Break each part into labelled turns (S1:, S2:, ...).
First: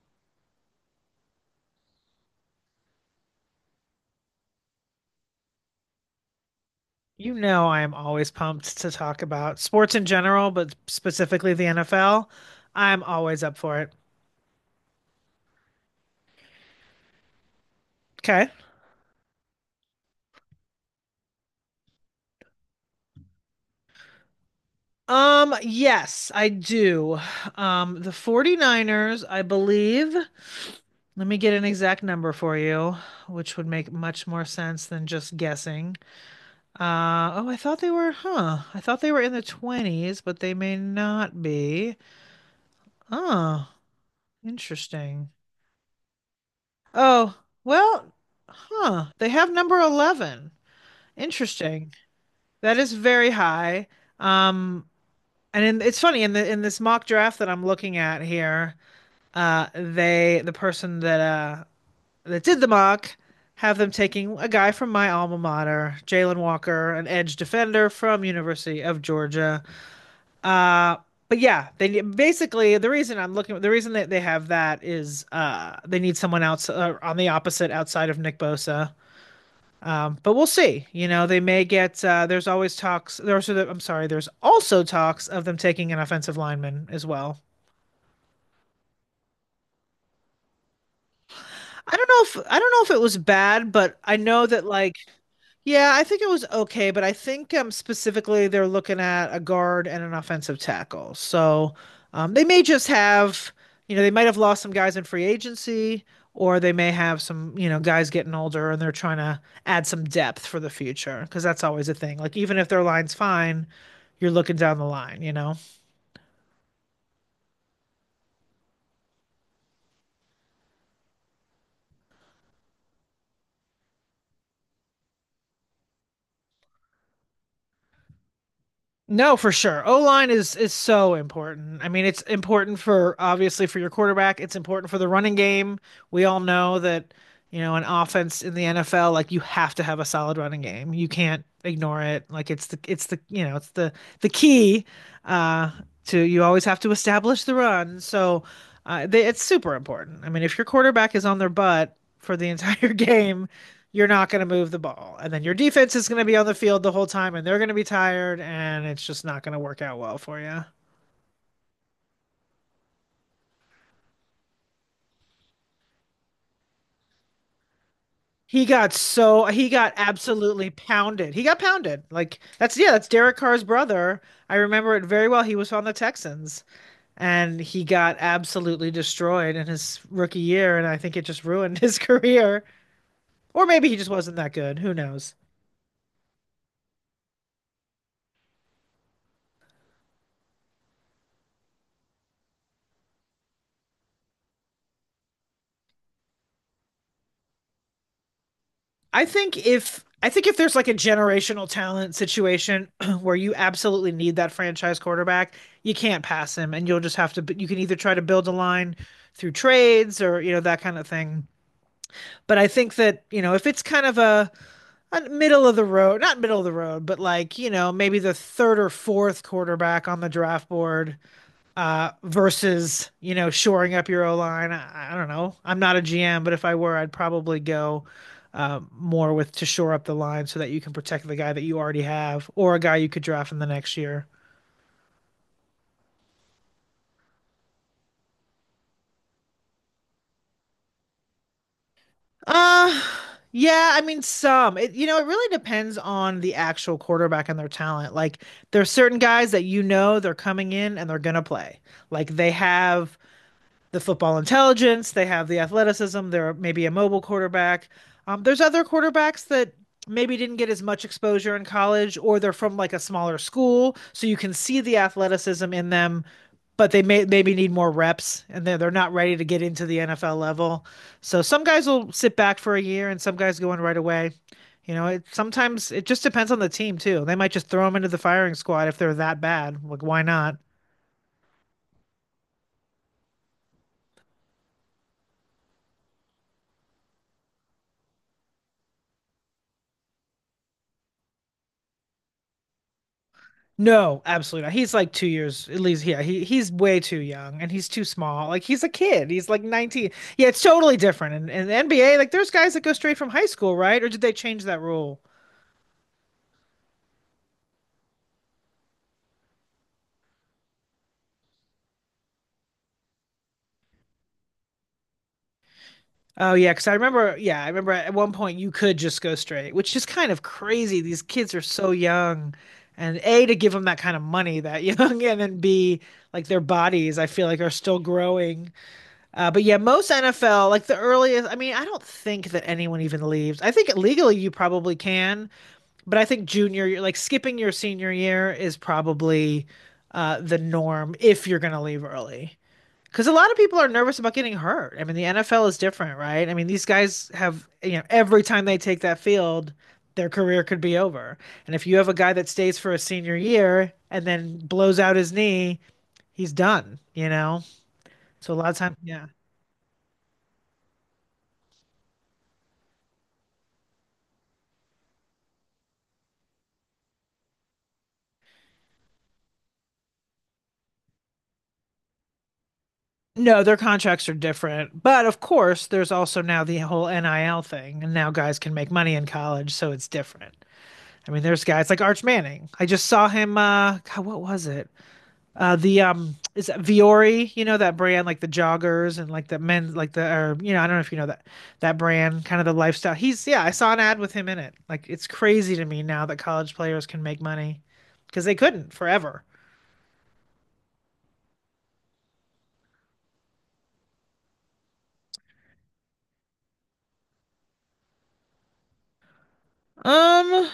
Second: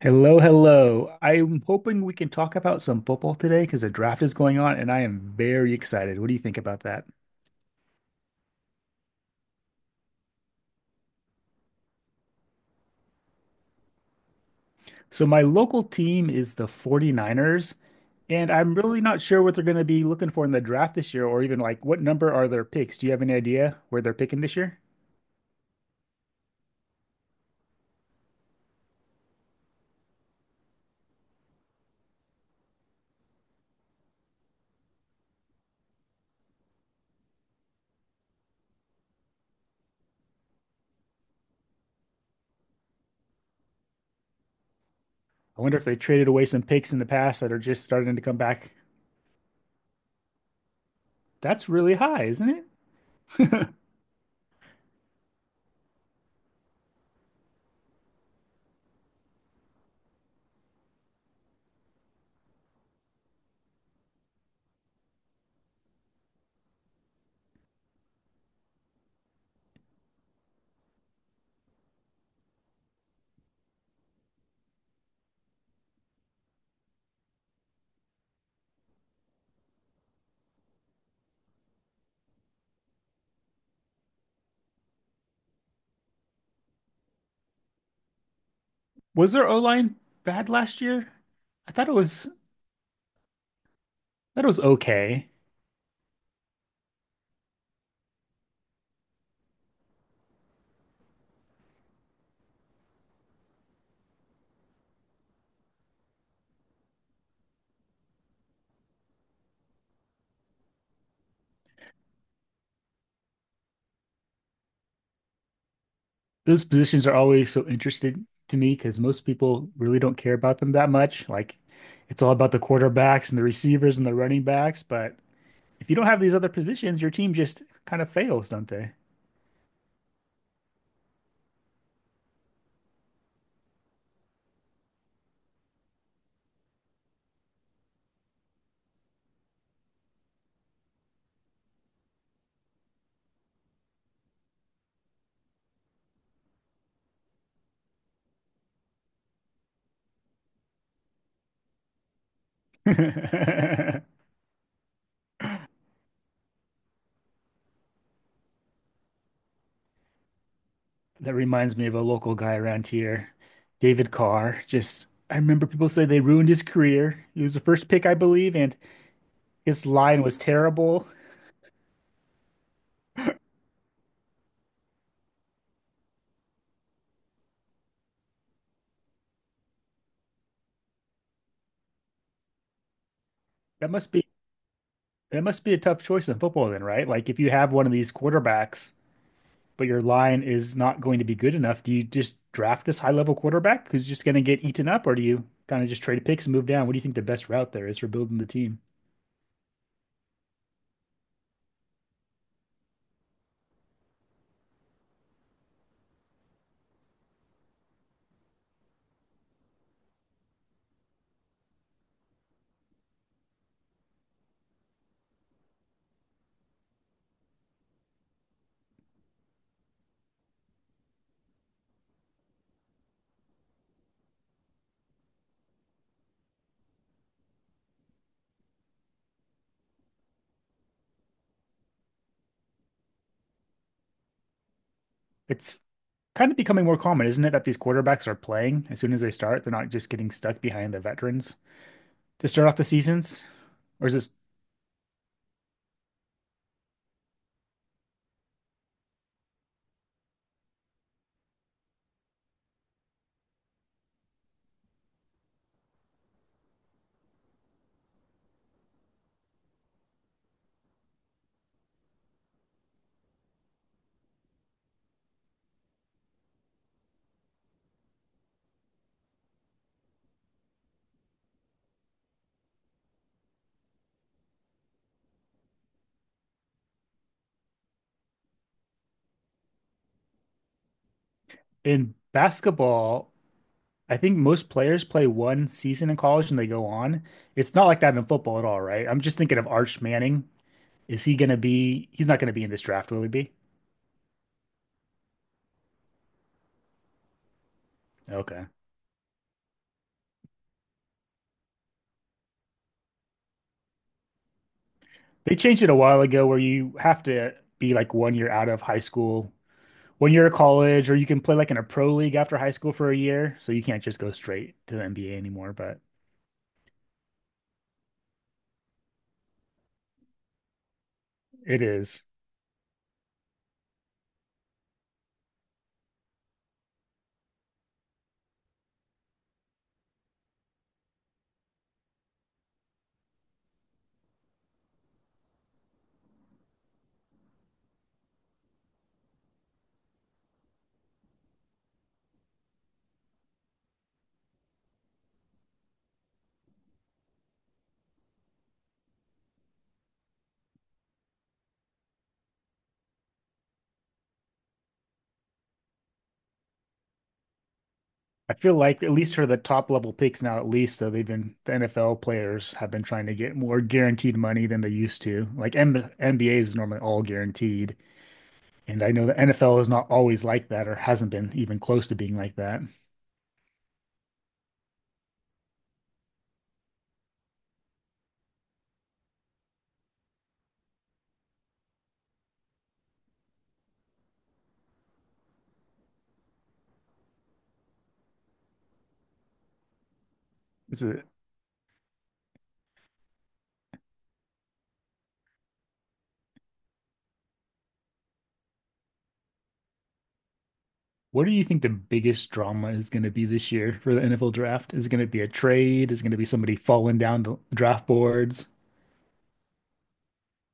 S1: Hello, hello. I'm hoping we can talk about some football today because the draft is going on and I am very excited. What do you think about that?
S2: You know, I am always pumped to talk about sports in general, but specifically the NFL. I'm always up for it.
S1: So, my local team is the 49ers,
S2: Okay.
S1: and I'm really not sure what they're going to be looking for in the draft this year or even like what number are their picks. Do you have any idea where they're picking this year?
S2: Yes, I do. The 49ers, I believe. Let me get an exact number for you, which would make much more sense than just guessing. Oh, I thought they were, huh. I thought they were in the 20s, but they may not be. Oh, interesting.
S1: I wonder if they traded away some picks in the
S2: Oh,
S1: past that are just
S2: well,
S1: starting to come back.
S2: huh. They have number 11.
S1: That's
S2: Interesting.
S1: really high, isn't
S2: That is very
S1: it?
S2: high. Um, it's funny in the in this mock draft that I'm looking at here, the person that did the mock have them taking a guy from my alma mater, Jalen Walker, an edge defender from University of Georgia. Uh, but yeah, they basically the reason that they have that is they need someone else on the opposite outside of Nick Bosa. But we'll see. You know, they may get. There's always talks. There's. I'm sorry. There's also talks of them taking an offensive lineman as well.
S1: Was their O-line bad last year? I thought it
S2: I don't
S1: was, I
S2: I don't know if it was bad, but I
S1: thought
S2: know
S1: it was
S2: that like
S1: okay.
S2: yeah, I think it was okay, but I think specifically they're looking at a guard and an offensive tackle. So they may just have, you know, they might have lost some guys in free agency, or they may have some, you know, guys getting older and they're trying to add some depth for the future because that's always a thing. Like even if their line's fine, you're looking down the line, you know?
S1: Those positions are always so interesting to me because most people really don't care about them that much. Like it's all about the quarterbacks and the receivers and the running backs. But if you don't have these other positions, your team just kind of fails, don't they?
S2: No, for sure. O-line is so important. I mean, it's important for obviously for your quarterback, it's important for the running game. We all know that, you know, an offense in the NFL, like you have to have a solid running game. You can't ignore it. Like it's the, you know, it's the key uh to you always have to establish the run. So, it's super important. I mean, if your quarterback is on their butt for the entire game, you're not going to move the ball. And then your defense is going to be on the field the whole time and they're going to be tired and it's just not going to work out well for you.
S1: That reminds me of a local guy around here, David Carr. Just I remember people say they ruined his career. He was the first pick, I believe,
S2: He
S1: and
S2: got so he
S1: his
S2: got
S1: line was
S2: absolutely
S1: terrible.
S2: pounded. He got pounded. Like that's yeah, that's Derek Carr's brother. I remember it very well. He was on the Texans and he got absolutely destroyed in his rookie year and I think it just ruined his career. Or maybe
S1: That
S2: he just
S1: must be
S2: wasn't that good. Who knows?
S1: that must be a tough choice in football then, right? Like if you have one of these quarterbacks but your line is not going to be good enough, do you just draft this high level quarterback who's just going to get eaten up, or do you kind of just trade picks and move down? What do you think the best route there is for building the team?
S2: I think if there's like a generational talent situation where you absolutely need that franchise quarterback, you can't pass him, and you'll just have to. You can either try to build a line through trades or you know that kind of thing. But I think that you know if it's kind of a middle of the road, not middle of the road, but like you know maybe the third or fourth quarterback on the draft board versus, you know, shoring up your O line. I don't know. I'm not a GM, but if I were, I'd probably go more with to shore up the line so that you can protect the guy that you already have or a guy you could draft in the next year.
S1: It's kind of becoming more common, isn't it, that these quarterbacks are playing as soon as they start? They're not just getting stuck behind the veterans to start off the
S2: Uh,
S1: seasons?
S2: yeah, I
S1: Or is
S2: mean,
S1: this
S2: some. It, you know, it really depends on the actual quarterback and their talent. Like, there are certain guys that you know they're coming in and they're gonna play. Like, they have the football intelligence, they have the athleticism, they're maybe a mobile quarterback. There's other quarterbacks that maybe didn't get as much exposure in college or they're from like a smaller school, so you can see the athleticism in them, but they may maybe need more reps and they're not ready to get into the NFL level. So some guys will sit back for a year and some guys go in right away. You know, it sometimes it just depends on the team too. They might just throw them into the firing squad if they're that bad. Like, why not?
S1: in basketball? I think most players play one season in college and they go on. It's not like that in football at all, right? I'm just thinking of Arch Manning. Is he going to be? He's not going to be in this draft, will he be?
S2: No, absolutely not. He's like 2 years at least. Yeah, he's way too young and he's too small. Like
S1: Okay.
S2: he's a kid. He's like 19. Yeah, it's totally different. And the NBA, like there's guys that go straight from high school, right? Or did they change that rule?
S1: They changed it a while ago where you have to be like one year out of high school, one year of college, or you can play like in a pro league after high school for a year. So you can't just go straight to the NBA anymore, but
S2: Oh yeah, because I remember. Yeah, I remember at one point you could just go straight, which is kind of crazy. These kids are
S1: it
S2: so
S1: is.
S2: young, and A to give them that kind of money that young, and then B like their bodies, I feel like are still growing. But yeah, most NFL, like the earliest, I mean, I don't think that anyone even leaves. I think legally you probably can, but I think junior year, like skipping your senior year is probably the norm if you're going to leave early. Because a lot of people are nervous about getting hurt. I mean, the NFL is different, right? I mean, these guys have, you know, every time they take that field, their career could be over. And if you have a guy that stays for a senior year and then blows out his knee, he's done, you know? So
S1: I
S2: a lot
S1: feel
S2: of times,
S1: like at
S2: yeah.
S1: least for the top level picks now, at least though they've been the NFL players have been trying to get more guaranteed money than they used to. Like M NBA is normally all guaranteed, and I know the NFL is not always like that or hasn't been even close to being like that.
S2: No, their contracts are different. But of course, there's also now the whole NIL thing, and now guys can make money in college, so it's different. I mean, there's guys like Arch Manning. I just saw him God, what was it? The Is it Viore, you know that brand like the joggers and like the men like the or you know, I don't know
S1: It's
S2: if you
S1: a,
S2: know that that brand, kind of the lifestyle. He's yeah, I saw an ad with him in it. Like it's crazy to me now that college players can make money because they couldn't forever.
S1: What do you think the biggest drama is going to be this year for the NFL draft? Is it going to be a trade? Is it going to be somebody falling down the draft boards?
S2: Um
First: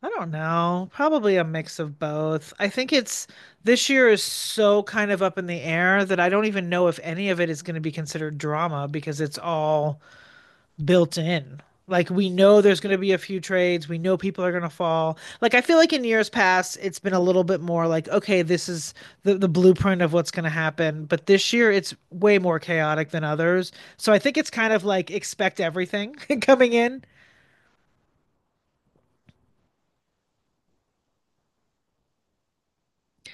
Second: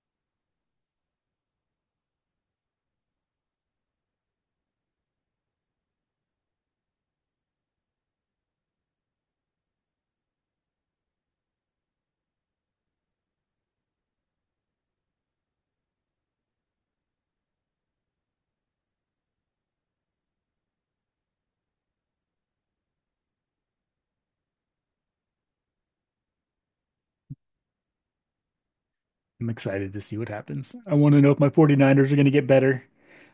S2: I don't know. Probably a mix of both. I think it's This year is so kind of up in the air that I don't even know if any of it is going to be considered drama because it's all built in. Like we know there's going to be a few trades, we know people are going to fall. Like I feel like in years past it's been a little bit more like okay, this is the blueprint of what's going to happen, but this year it's way more chaotic than others. So I think it's kind of like expect everything coming in.
S1: I'm excited to see what happens. I want to know if my 49ers are going to get better.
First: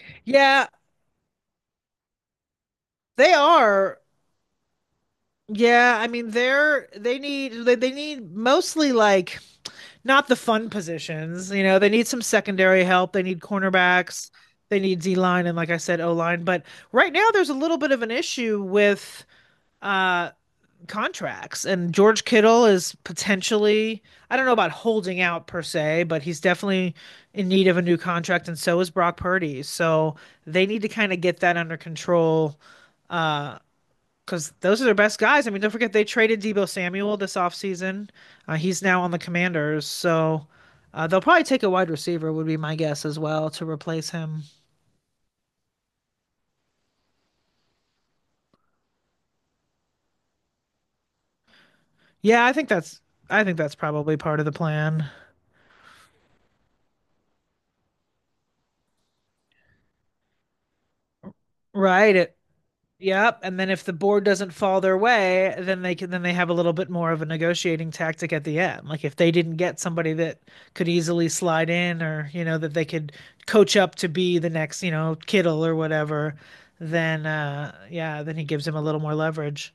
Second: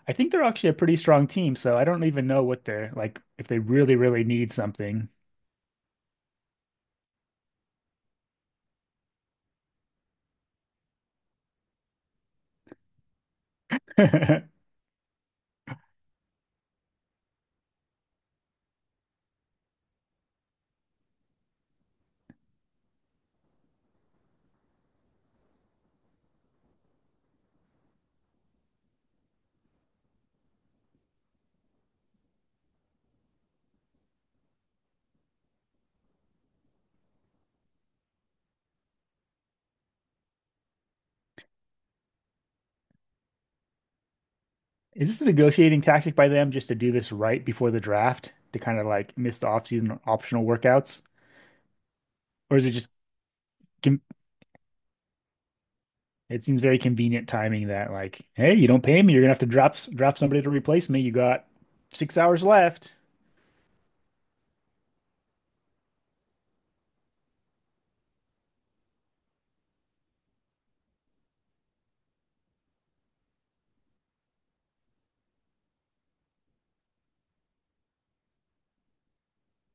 S1: I think they're
S2: Yeah,
S1: actually a pretty strong team, so I don't even know what they're like
S2: they
S1: if they really,
S2: are.
S1: really need something.
S2: Yeah, I mean they need mostly like not the fun positions, you know, they need some secondary help, they need cornerbacks,
S1: Is
S2: they need D line and like I said, O line. But right now there's a little bit of an issue with uh contracts and George Kittle is potentially I don't know about holding out per se, but he's definitely in need of a new contract and so is Brock Purdy. So they need to kind of get that under control uh because those are their best guys. I mean, don't forget they traded Debo Samuel this offseason. He's now on the Commanders, so they'll probably take a wide receiver, would be my guess as well, to replace him.
S1: this a negotiating tactic by them just to do this right before the draft to kind of like miss the offseason optional workouts?
S2: Yeah, I
S1: Or is
S2: think
S1: it just
S2: that's I think that's probably part of the plan.
S1: It seems very convenient timing that like, hey, you don't pay me, you're gonna have to drop somebody to replace me. You got
S2: Right.
S1: six
S2: It
S1: hours left.
S2: Yep, and then if the board doesn't fall their way, then they have a little bit more of a negotiating tactic at the end. Like if they didn't get somebody that could easily slide in or, you know, that they could coach up to be the next, you know, Kittle or whatever, then yeah, then he gives him a little more leverage.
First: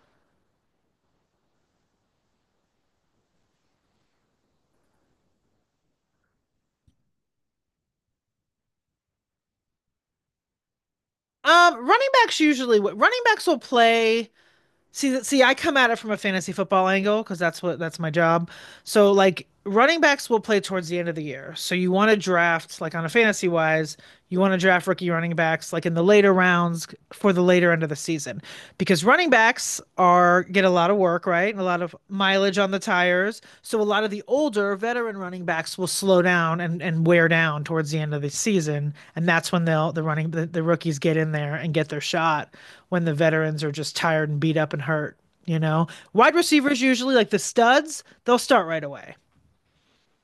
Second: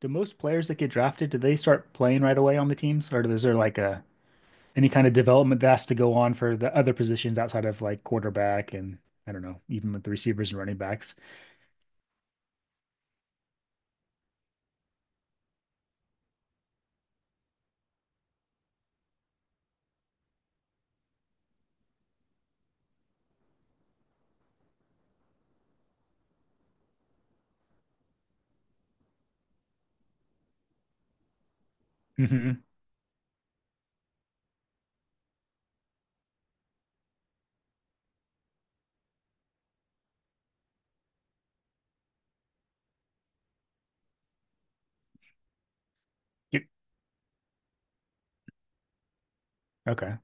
S1: Do most players that get drafted, do they start playing right away on the teams, or is there like a any kind of development that has to go on for the other positions outside of like quarterback and I don't know, even with the receivers and running backs?
S2: Running backs will play I come at it from a fantasy football angle because that's my job. So, like, running backs will play towards the end of the year. So, you want to draft, like, on a fantasy wise, you want to draft rookie running backs, like, in the later rounds for the later end of the season because running backs are get a lot of work, right? And a lot of
S1: hmm
S2: mileage on the tires. So, a lot of the older veteran running backs will slow down and wear down towards the end of the season. And that's when the rookies get in there and get their shot when the veterans are just tired and beat up and hurt, you know? Wide
S1: Yep.
S2: receivers usually like the studs, they'll start right away.
S1: Okay.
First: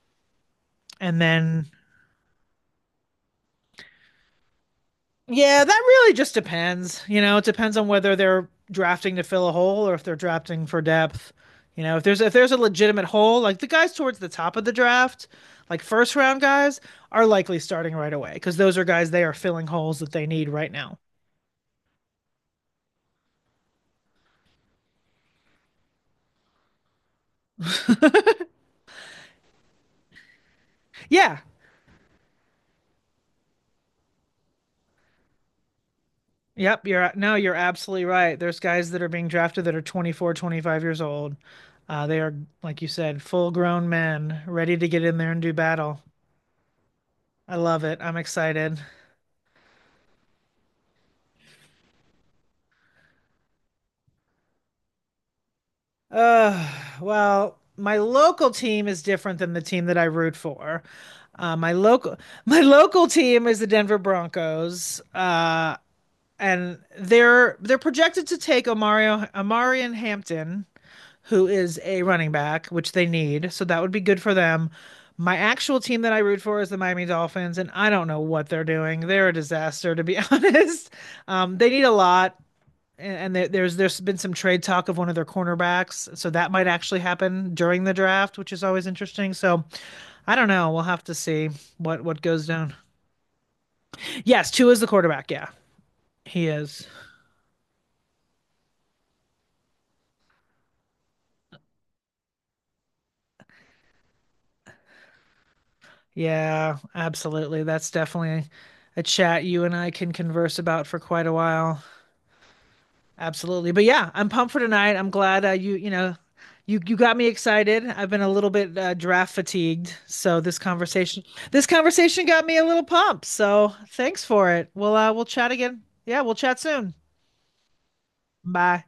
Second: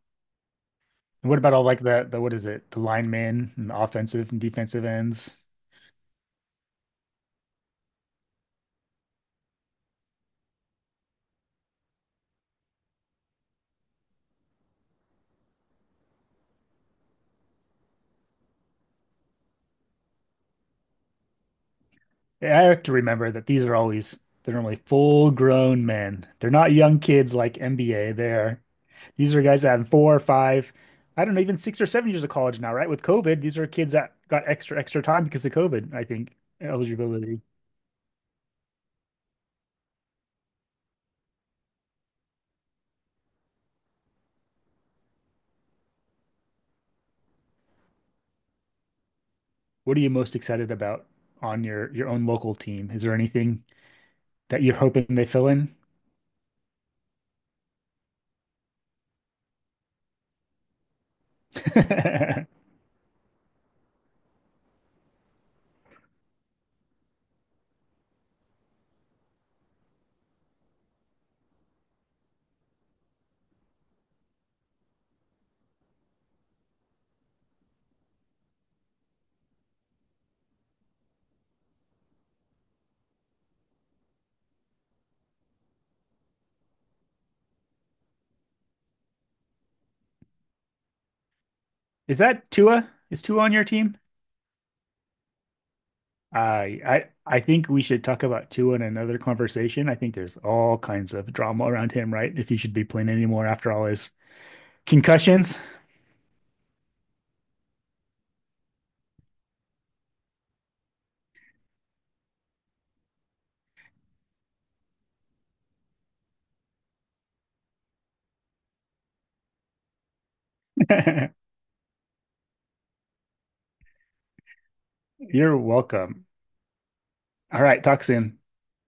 S2: And
S1: And what about all
S2: then
S1: like the what is it, the linemen and the offensive and defensive ends?
S2: yeah, that really just depends. You know, it depends on whether they're drafting to fill a hole or if they're drafting for depth. You know, if there's a legitimate hole, like the guys towards the top of the draft, like first round guys, are likely starting right away because those are guys they are filling holes that they need right now.
S1: I have to remember that these are always they're normally full grown men. They're not young kids like MBA. They're these are guys that have four or five, I don't
S2: Yeah,
S1: know, even 6 or 7 years of college now, right? With COVID, these are kids that got extra time because of COVID, I think,
S2: yep, you're no,
S1: eligibility.
S2: you're absolutely right. There's guys that are being drafted that are 24, 25 years old. Uh, they are, like you said, full grown men ready to get in there and do battle. I love it. I'm excited.
S1: What are you most excited about on your own local team? Is there anything that you're hoping they fill in?
S2: Uh, my local team is different than the team that I root for. My local My local team is the Denver Broncos. And they're projected to take Omarion Hampton who is a running back, which they need. So that would be good for them. My actual team that I root for is the Miami Dolphins, and I don't know what they're doing. They're a disaster, to be honest. They need a lot, and there's been some trade talk of one of their cornerbacks, so that might actually happen during the draft, which is always interesting. So I don't know. We'll have to see
S1: Is
S2: what goes
S1: that
S2: down.
S1: Tua? Is Tua on your team?
S2: Yes, two is the quarterback. Yeah, he
S1: I
S2: is.
S1: I I think we should talk about Tua in another conversation. I think there's all kinds of drama around him, right? If he should be playing anymore after all his concussions.
S2: Yeah, absolutely. That's definitely a chat you and I can converse about for quite a while. Absolutely. But yeah, I'm pumped for tonight. I'm glad you, you know, you got me excited. I've been a little bit draft fatigued, so this conversation got me a little pumped. So, thanks for it. We'll chat
S1: You're
S2: again. Yeah,
S1: welcome.
S2: we'll chat soon.
S1: All right, talk soon.
S2: Bye.